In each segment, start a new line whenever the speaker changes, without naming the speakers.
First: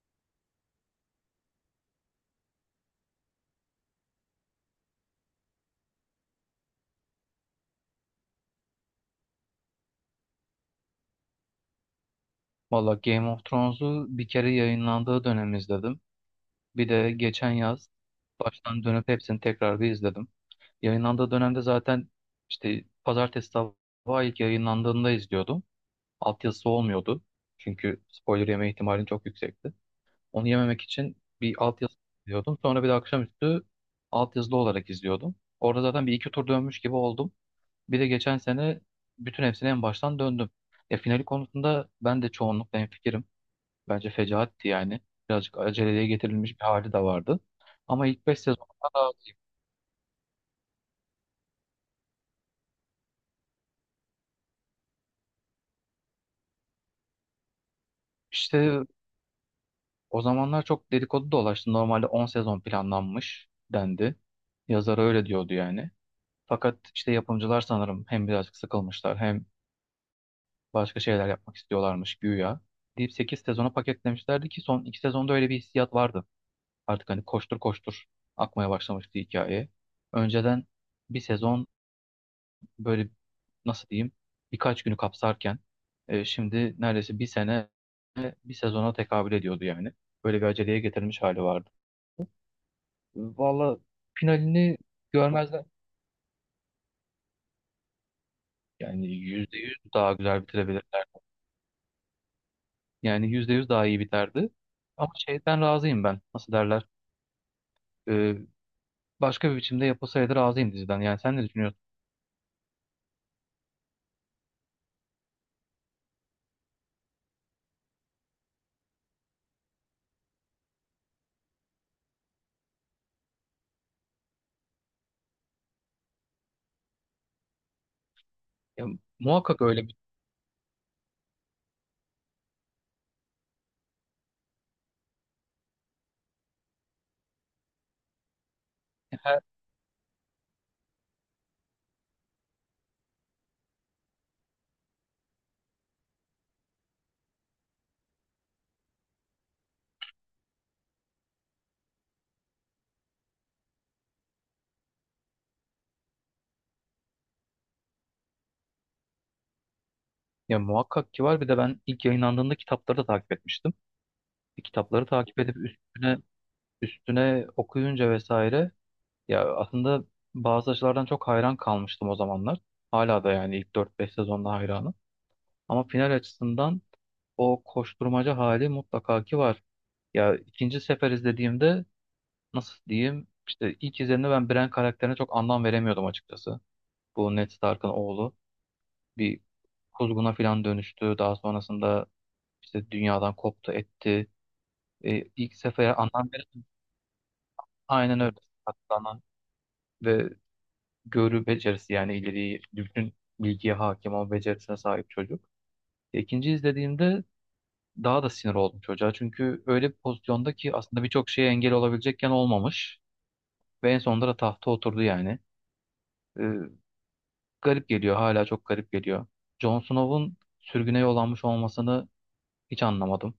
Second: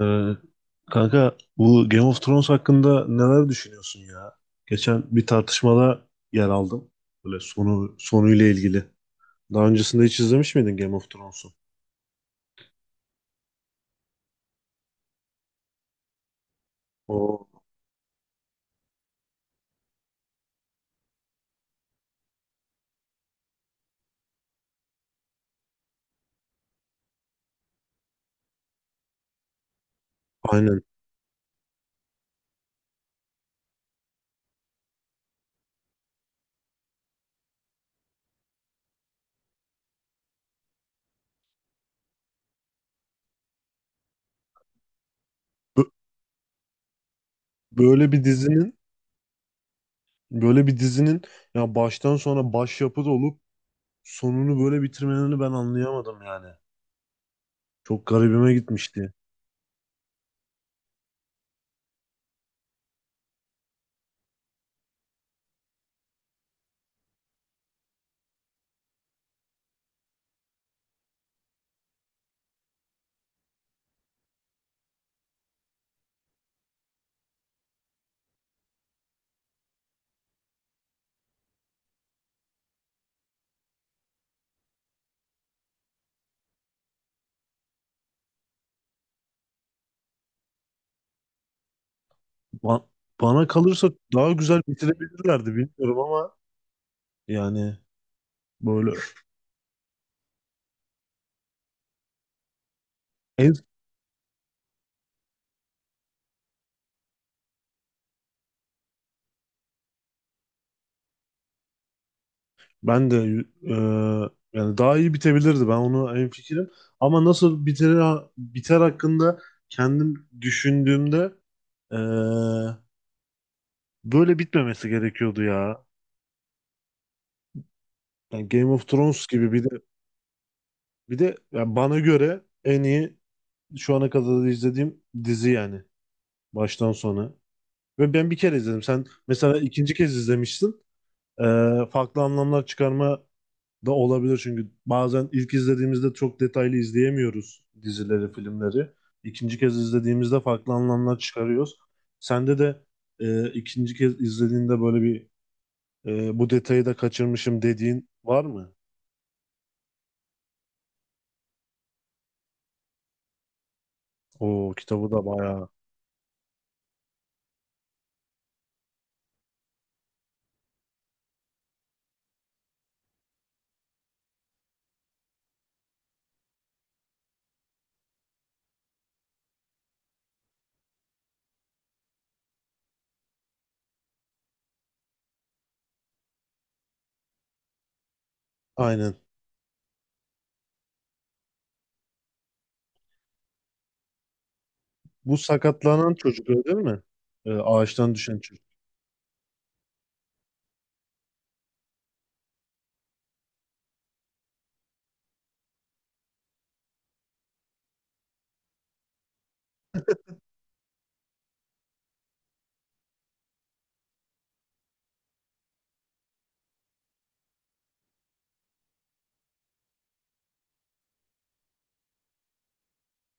Ee, kanka bu Game of Thrones hakkında neler düşünüyorsun ya? Geçen bir tartışmada yer aldım. Böyle sonu sonuyla ilgili. Daha öncesinde hiç izlemiş miydin Game of Thrones'u?
Valla Game of Thrones'u bir kere yayınlandığı dönem izledim. Bir de geçen
O
yaz baştan dönüp hepsini tekrar bir izledim. Yayınlandığı dönemde zaten işte pazartesi sabahı ilk yayınlandığında izliyordum. Altyazısı olmuyordu. Çünkü spoiler yeme ihtimalin çok yüksekti. Onu yememek
aynen.
için bir altyazı izliyordum. Sonra bir de akşamüstü altyazılı olarak izliyordum. Orada zaten bir iki tur dönmüş gibi oldum. Bir de geçen sene bütün hepsini en baştan döndüm. E, finali konusunda ben de çoğunlukla hemfikirim. Bence fecaatti yani. Birazcık
Bö-
aceleye getirilmiş bir hali de vardı. Ama
böyle bir
ilk 5 sezonda
dizinin
da
böyle bir dizinin ya baştan sona başyapıt olup sonunu böyle bitirmelerini ben anlayamadım yani. Çok garibime
işte
gitmişti.
o zamanlar çok dedikodu dolaştı. Normalde 10 sezon planlanmış dendi. Yazarı öyle diyordu yani. Fakat işte yapımcılar sanırım hem birazcık sıkılmışlar hem başka şeyler yapmak istiyorlarmış güya. Deyip 8 sezona paketlemişlerdi ki son 2 sezonda öyle bir hissiyat vardı. Artık hani koştur koştur akmaya başlamıştı hikaye. Önceden bir sezon böyle nasıl diyeyim birkaç günü kapsarken şimdi neredeyse bir sene bir sezona tekabül ediyordu yani. Böyle bir aceleye getirilmiş hali vardı.
Ba- Bana
Valla
kalırsa daha güzel
finalini
bitirebilirlerdi,
görmezler.
bilmiyorum ama yani böyle
Yani %100 daha güzel bitirebilirler. Yani
en.
%100 daha iyi biterdi. Ama şeyden razıyım ben. Nasıl derler? E, başka bir biçimde yapılsaydı razıyım diziden. Yani sen ne düşünüyorsun?
Ben de yani daha iyi bitebilirdi. Ben onu en fikrim. Ama nasıl biter biter hakkında kendim düşündüğümde e, böyle bitmemesi gerekiyordu ya. Yani Game of
Ya,
Thrones gibi
muhakkak
bir de
öyle bir
bir de yani bana göre en iyi şu ana kadar izlediğim dizi yani baştan sona. Ve ben bir kere izledim. Sen
her,
mesela ikinci kez izlemişsin. E, farklı anlamlar çıkarma da olabilir çünkü bazen ilk izlediğimizde çok detaylı izleyemiyoruz dizileri, filmleri. İkinci kez izlediğimizde farklı anlamlar çıkarıyoruz. Sende de ikinci kez izlediğinde böyle bir, bu detayı da kaçırmışım dediğin var mı?
ya muhakkak ki var. Bir de ben ilk yayınlandığında kitapları da takip etmiştim. E,
O
kitapları
kitabı da
takip edip
bayağı.
üstüne üstüne okuyunca vesaire ya aslında bazı açılardan çok hayran kalmıştım o zamanlar. Hala da yani ilk dört beş sezonda hayranım. Ama final açısından o koşturmaca hali mutlaka ki var. Ya ikinci sefer izlediğimde nasıl diyeyim işte ilk izlediğimde ben Bran karakterine çok anlam veremiyordum açıkçası. Bu Ned Stark'ın oğlu
Aynen.
bir kuzguna falan dönüştü. Daha sonrasında işte dünyadan koptu etti. E,
Bu
ilk sefer
sakatlanan
anlam
çocuk öyle
veremedim.
değil mi? Ağaçtan
Aynen öyle.
düşen çocuk.
Hatta ve görü becerisi yani ileriyi bütün bilgiye hakim olma becerisine sahip çocuk. İkinci izlediğimde daha da sinir oldum çocuğa. Çünkü öyle bir pozisyonda ki aslında birçok şeye engel olabilecekken olmamış. Ve en sonunda da tahta oturdu yani. Ee, garip geliyor, hala çok garip geliyor. Jon Snow'un sürgüne yollanmış olmasını hiç anlamadım.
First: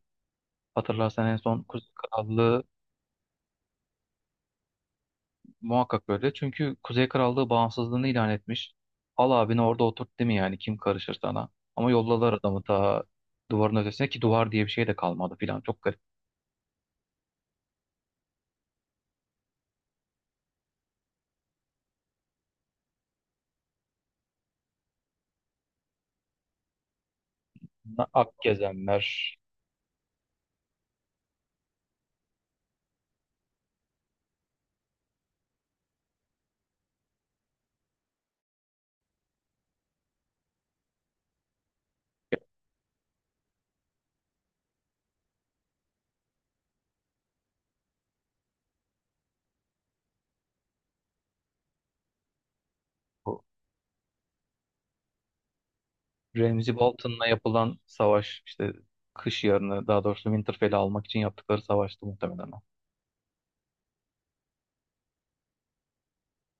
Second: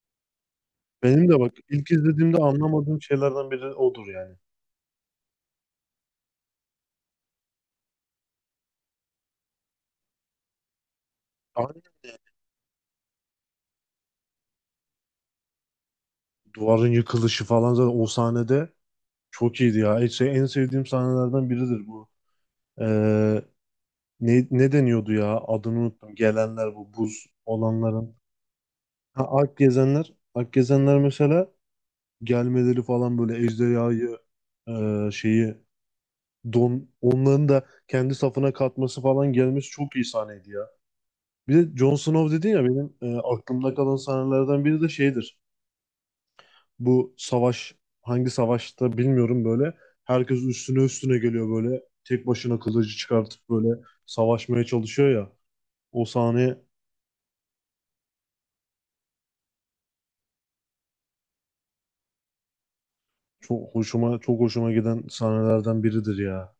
Hatırlarsan
Benim
en
de bak
son Kuzey
ilk izlediğimde
Krallığı
anlamadığım şeylerden biri odur yani.
muhakkak böyle. Çünkü Kuzey Krallığı bağımsızlığını ilan etmiş. Al abini orada oturt, değil mi? Yani kim karışır sana?
Aynen.
Ama
Yani.
yolladılar adamı ta duvarın ötesine, ki duvar diye bir şey de kalmadı filan. Çok garip.
Duvarın yıkılışı falan zaten o sahnede çok iyiydi ya. Şey, en sevdiğim sahnelerden biridir bu. Ee, ne deniyordu ya? Adını unuttum. Gelenler bu buz olanların.
Ak
Ha,
gezenler.
Alp gezenler. Alp gezenler mesela gelmeleri falan, böyle ejderhayı şeyi don, onların da kendi safına katması falan, gelmesi çok iyi sahneydi ya. Bir de Jon Snow dedin ya, benim aklımda kalan sahnelerden biri de şeydir. Bu savaş hangi savaşta bilmiyorum, böyle. Herkes üstüne üstüne geliyor böyle. Tek başına kılıcı
Bu
çıkartıp böyle savaşmaya çalışıyor ya. O sahne
Ramsay Bolton'la yapılan savaş işte, kış yarını, daha doğrusu Winterfell'i almak için yaptıkları savaştı muhtemelen o.
çok hoşuma giden sahnelerden biridir ya.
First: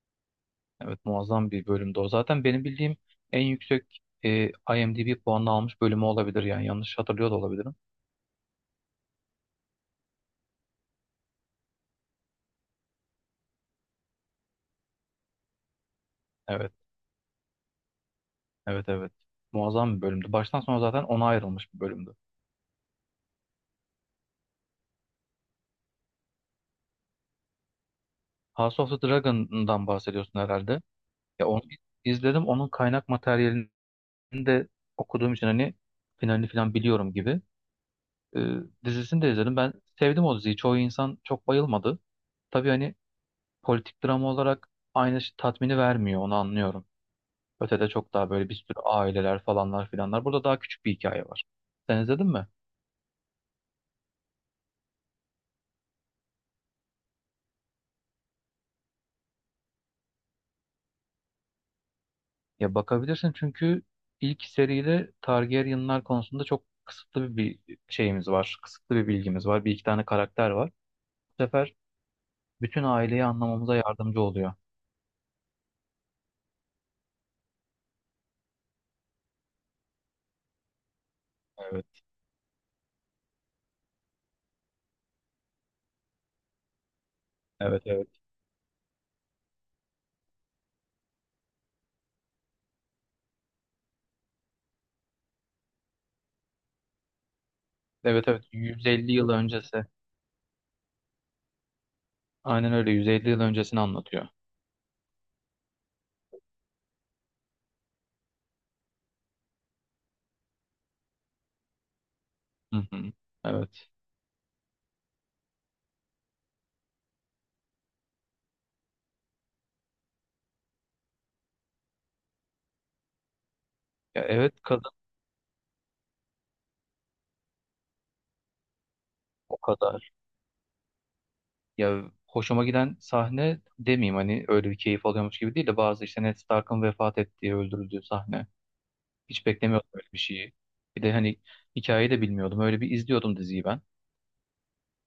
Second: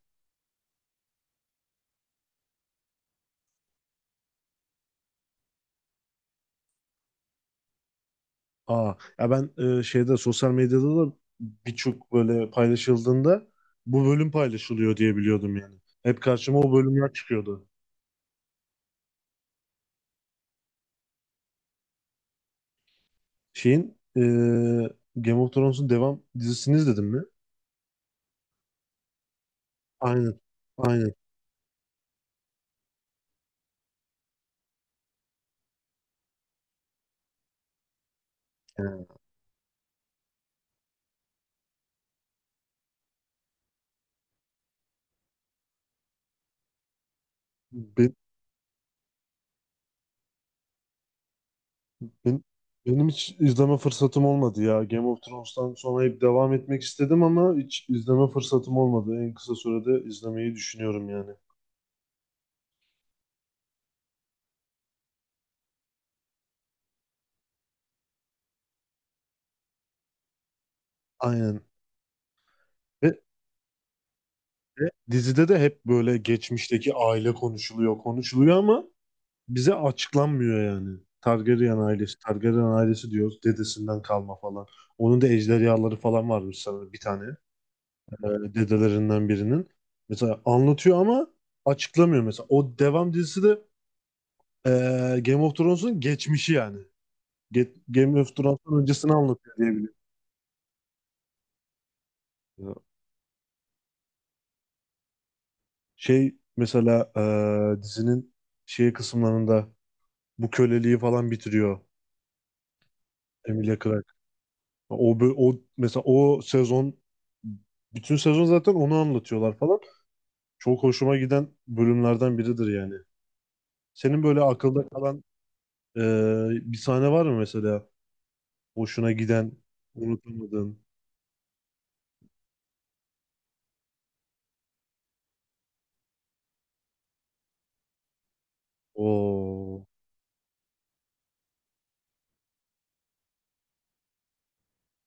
Evet, muazzam bir bölümdü o. Zaten benim bildiğim en yüksek IMDb puanını almış bölümü olabilir, yani yanlış hatırlıyor da olabilirim.
Aa, ya ben şeyde, sosyal medyada da birçok böyle paylaşıldığında bu bölüm paylaşılıyor diye biliyordum yani. Hep karşıma o
Evet.
bölümler çıkıyordu.
Evet, evet. Muazzam bir bölümdü. Baştan sona zaten ona ayrılmış bir bölümdü.
Şeyin, Game of Thrones'un devam dizisini izledin mi?
House of the Dragon'dan
Aynen.
bahsediyorsun herhalde.
Aynen.
Ya onu izledim. Onun kaynak materyalini de okuduğum için hani finalini falan biliyorum gibi. Ee, dizisini de izledim. Ben sevdim o diziyi. Çoğu insan çok bayılmadı. Tabii hani politik drama olarak aynı şey- tatmini vermiyor. Onu anlıyorum. Ötede çok
Yani.
daha böyle bir sürü aileler falanlar filanlar. Burada daha küçük bir hikaye var. Sen izledin
Ben-
mi?
Benim hiç izleme fırsatım olmadı ya. Game of Thrones'tan sonra hep devam etmek istedim ama hiç izleme fırsatım olmadı. En kısa sürede izlemeyi düşünüyorum yani.
Ya bakabilirsin, çünkü ilk seride Targaryen'lar konusunda çok kısıtlı bir şeyimiz var. Kısıtlı bir bilgimiz var. Bir iki tane karakter var. Bu
Aynen.
sefer bütün
Ve,
aileyi anlamamıza yardımcı oluyor.
ve dizide de hep böyle geçmişteki aile konuşuluyor, konuşuluyor ama bize açıklanmıyor yani. Targaryen
Evet,
ailesi, Targaryen ailesi diyoruz. Dedesinden kalma falan. Onun da ejderhaları falan varmış sanırım, bir tane.
evet, evet.
Ee, dedelerinden birinin. Mesela anlatıyor ama açıklamıyor mesela. O devam dizisi de Ee, Game of Thrones'un geçmişi yani. Game
Evet,
of
evet,
Thrones'un
150
öncesini
yıl
anlatıyor diye
öncesi.
biliyorum.
Aynen
Ya,
öyle, 150 yıl öncesini anlatıyor.
şey mesela dizinin şey kısımlarında bu köleliği falan bitiriyor
Hı hı.
Emilia
Evet.
Clarke. O mesela o sezon, bütün sezon zaten onu anlatıyorlar falan. Çok hoşuma giden bölümlerden biridir yani. Senin
Ya
böyle
evet,
akılda
kadın
kalan bir sahne var mı mesela? Hoşuna giden,
o kadar.
unutamadığın.
Ya hoşuma giden sahne demeyeyim, hani öyle bir keyif alıyormuş gibi değil de bazı işte Ned Stark'ın vefat ettiği, öldürüldüğü sahne. Hiç
O
beklemiyordum öyle bir şeyi. Bir de hani hikayeyi de bilmiyordum. Öyle bir izliyordum diziyi ben.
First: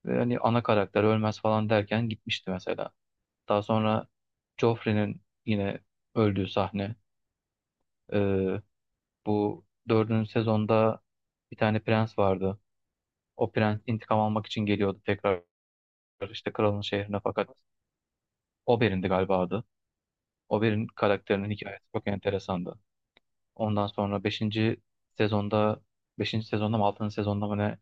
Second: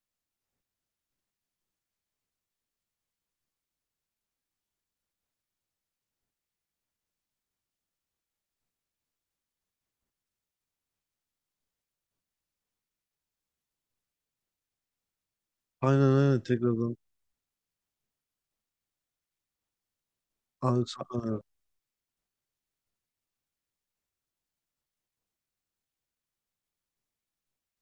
Ve hani ana karakter ölmez falan derken gitmişti mesela. Daha sonra Joffrey'nin yine öldüğü sahne. Ee, bu dördüncü sezonda bir tane prens vardı. O prens intikam almak için geliyordu tekrar
aynen,
işte kralın şehrine, fakat Oberyn'di galiba adı. Oberyn
tekrardan.
karakterinin hikayesi çok enteresandı. Ondan sonra sezonda beşinci sezonda mı altıncı sezonda mı ne.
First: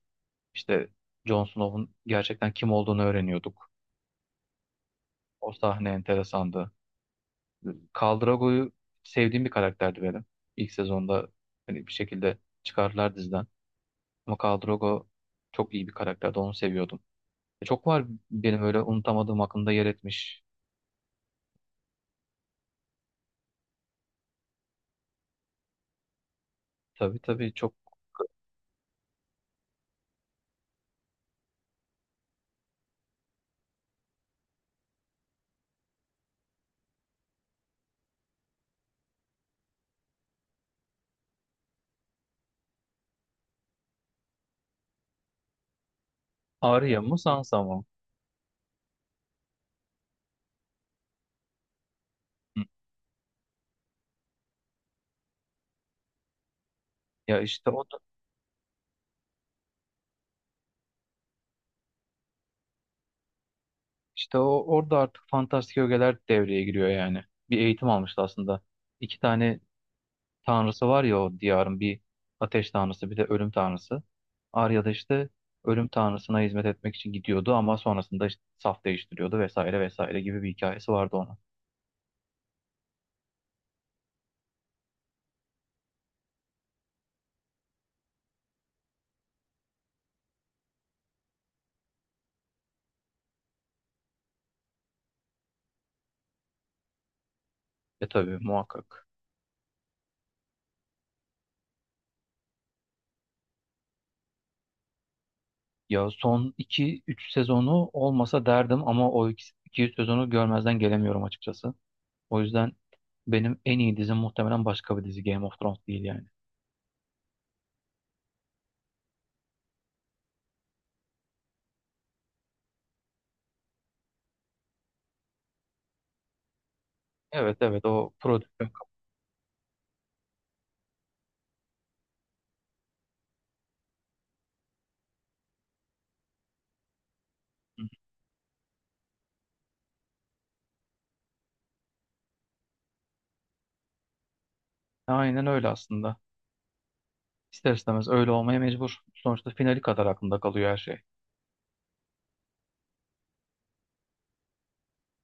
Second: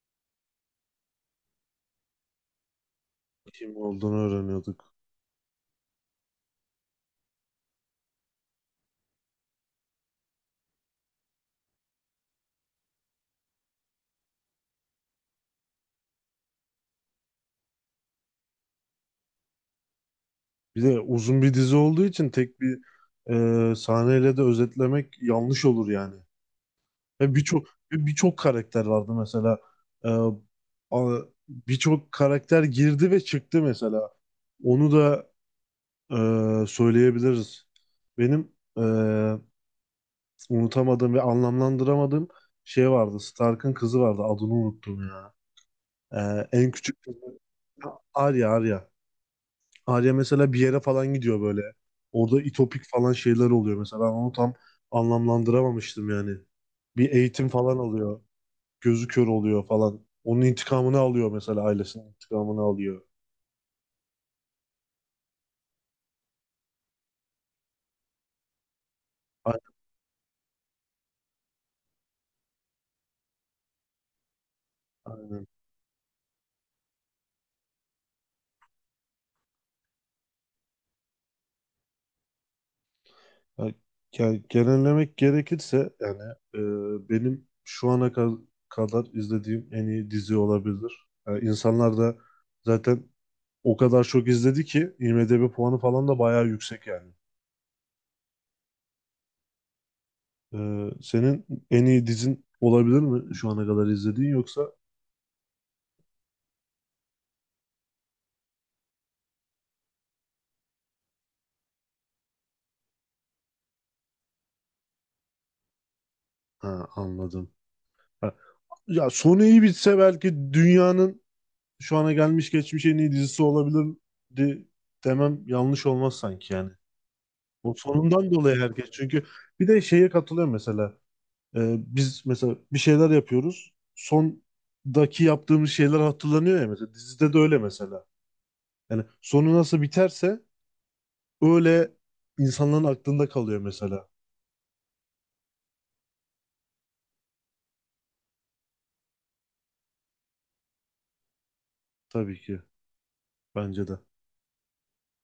İşte Jon Snow'un gerçekten kim olduğunu öğreniyorduk.
Kim olduğunu öğreniyorduk.
O sahne enteresandı. Khal Drogo'yu, sevdiğim bir karakterdi benim. İlk sezonda hani bir şekilde çıkardılar diziden. Ama Khal Drogo çok iyi bir karakterdi. Onu seviyordum. Çok var benim öyle unutamadığım, aklımda yer etmiş.
Bir de uzun bir dizi olduğu için tek bir sahneyle de özetlemek yanlış olur yani.
Tabii tabii, çok.
Ve birçok karakter vardı mesela. E, a- birçok karakter girdi ve çıktı mesela. Onu da söyleyebiliriz. Benim e, unutamadığım ve anlamlandıramadığım şey vardı. Stark'ın kızı vardı. Adını unuttum ya. En küçük
Arya mı,
kızı
Sansa mı?
Arya. Arya mesela bir yere falan gidiyor böyle. Orada
Hı.
itopik falan şeyler oluyor mesela. Ben onu tam anlamlandıramamıştım yani. Bir
Ya
eğitim
işte
falan
o
alıyor. Gözü kör oluyor falan. Onun intikamını alıyor mesela, ailesinin intikamını alıyor.
işte o orada artık fantastik ögeler devreye giriyor yani. Bir eğitim almıştı aslında. İki
A-
tane tanrısı var ya o diyarın: bir ateş tanrısı, bir de ölüm tanrısı. Arya da işte
Aynen.
ölüm tanrısına hizmet etmek için gidiyordu, ama sonrasında işte saf değiştiriyordu vesaire vesaire gibi bir hikayesi vardı ona.
Ya, genellemek gerekirse yani benim kadar izlediğim en iyi dizi olabilir. Yani insanlar da zaten o kadar çok izledi ki IMDb puanı falan da bayağı yüksek yani.
E tabii, muhakkak.
Senin en iyi dizin olabilir mi şu ana kadar izlediğin yoksa?
Ya son iki üç sezonu olmasa derdim, ama o iki 3 sezonu görmezden gelemiyorum açıkçası. O yüzden benim en iyi dizim muhtemelen başka bir dizi, Game of Thrones değil yani.
Ha, anladım. Ha, ya sonu iyi bitse belki dünyanın şu ana gelmiş geçmiş en iyi dizisi olabilirdi demem yanlış olmaz sanki yani.
Evet,
O
evet, o
sonundan dolayı
prodüksiyon.
herkes çünkü bir de şeye katılıyor mesela, biz mesela bir şeyler yapıyoruz. Sondaki yaptığımız şeyler hatırlanıyor ya mesela. Dizide de öyle mesela. Yani sonu nasıl biterse öyle insanların aklında kalıyor mesela.
Aynen öyle aslında. İster istemez öyle olmaya mecbur. Sonuçta finali kadar aklında kalıyor her şey.
Tabii ki. Bence de.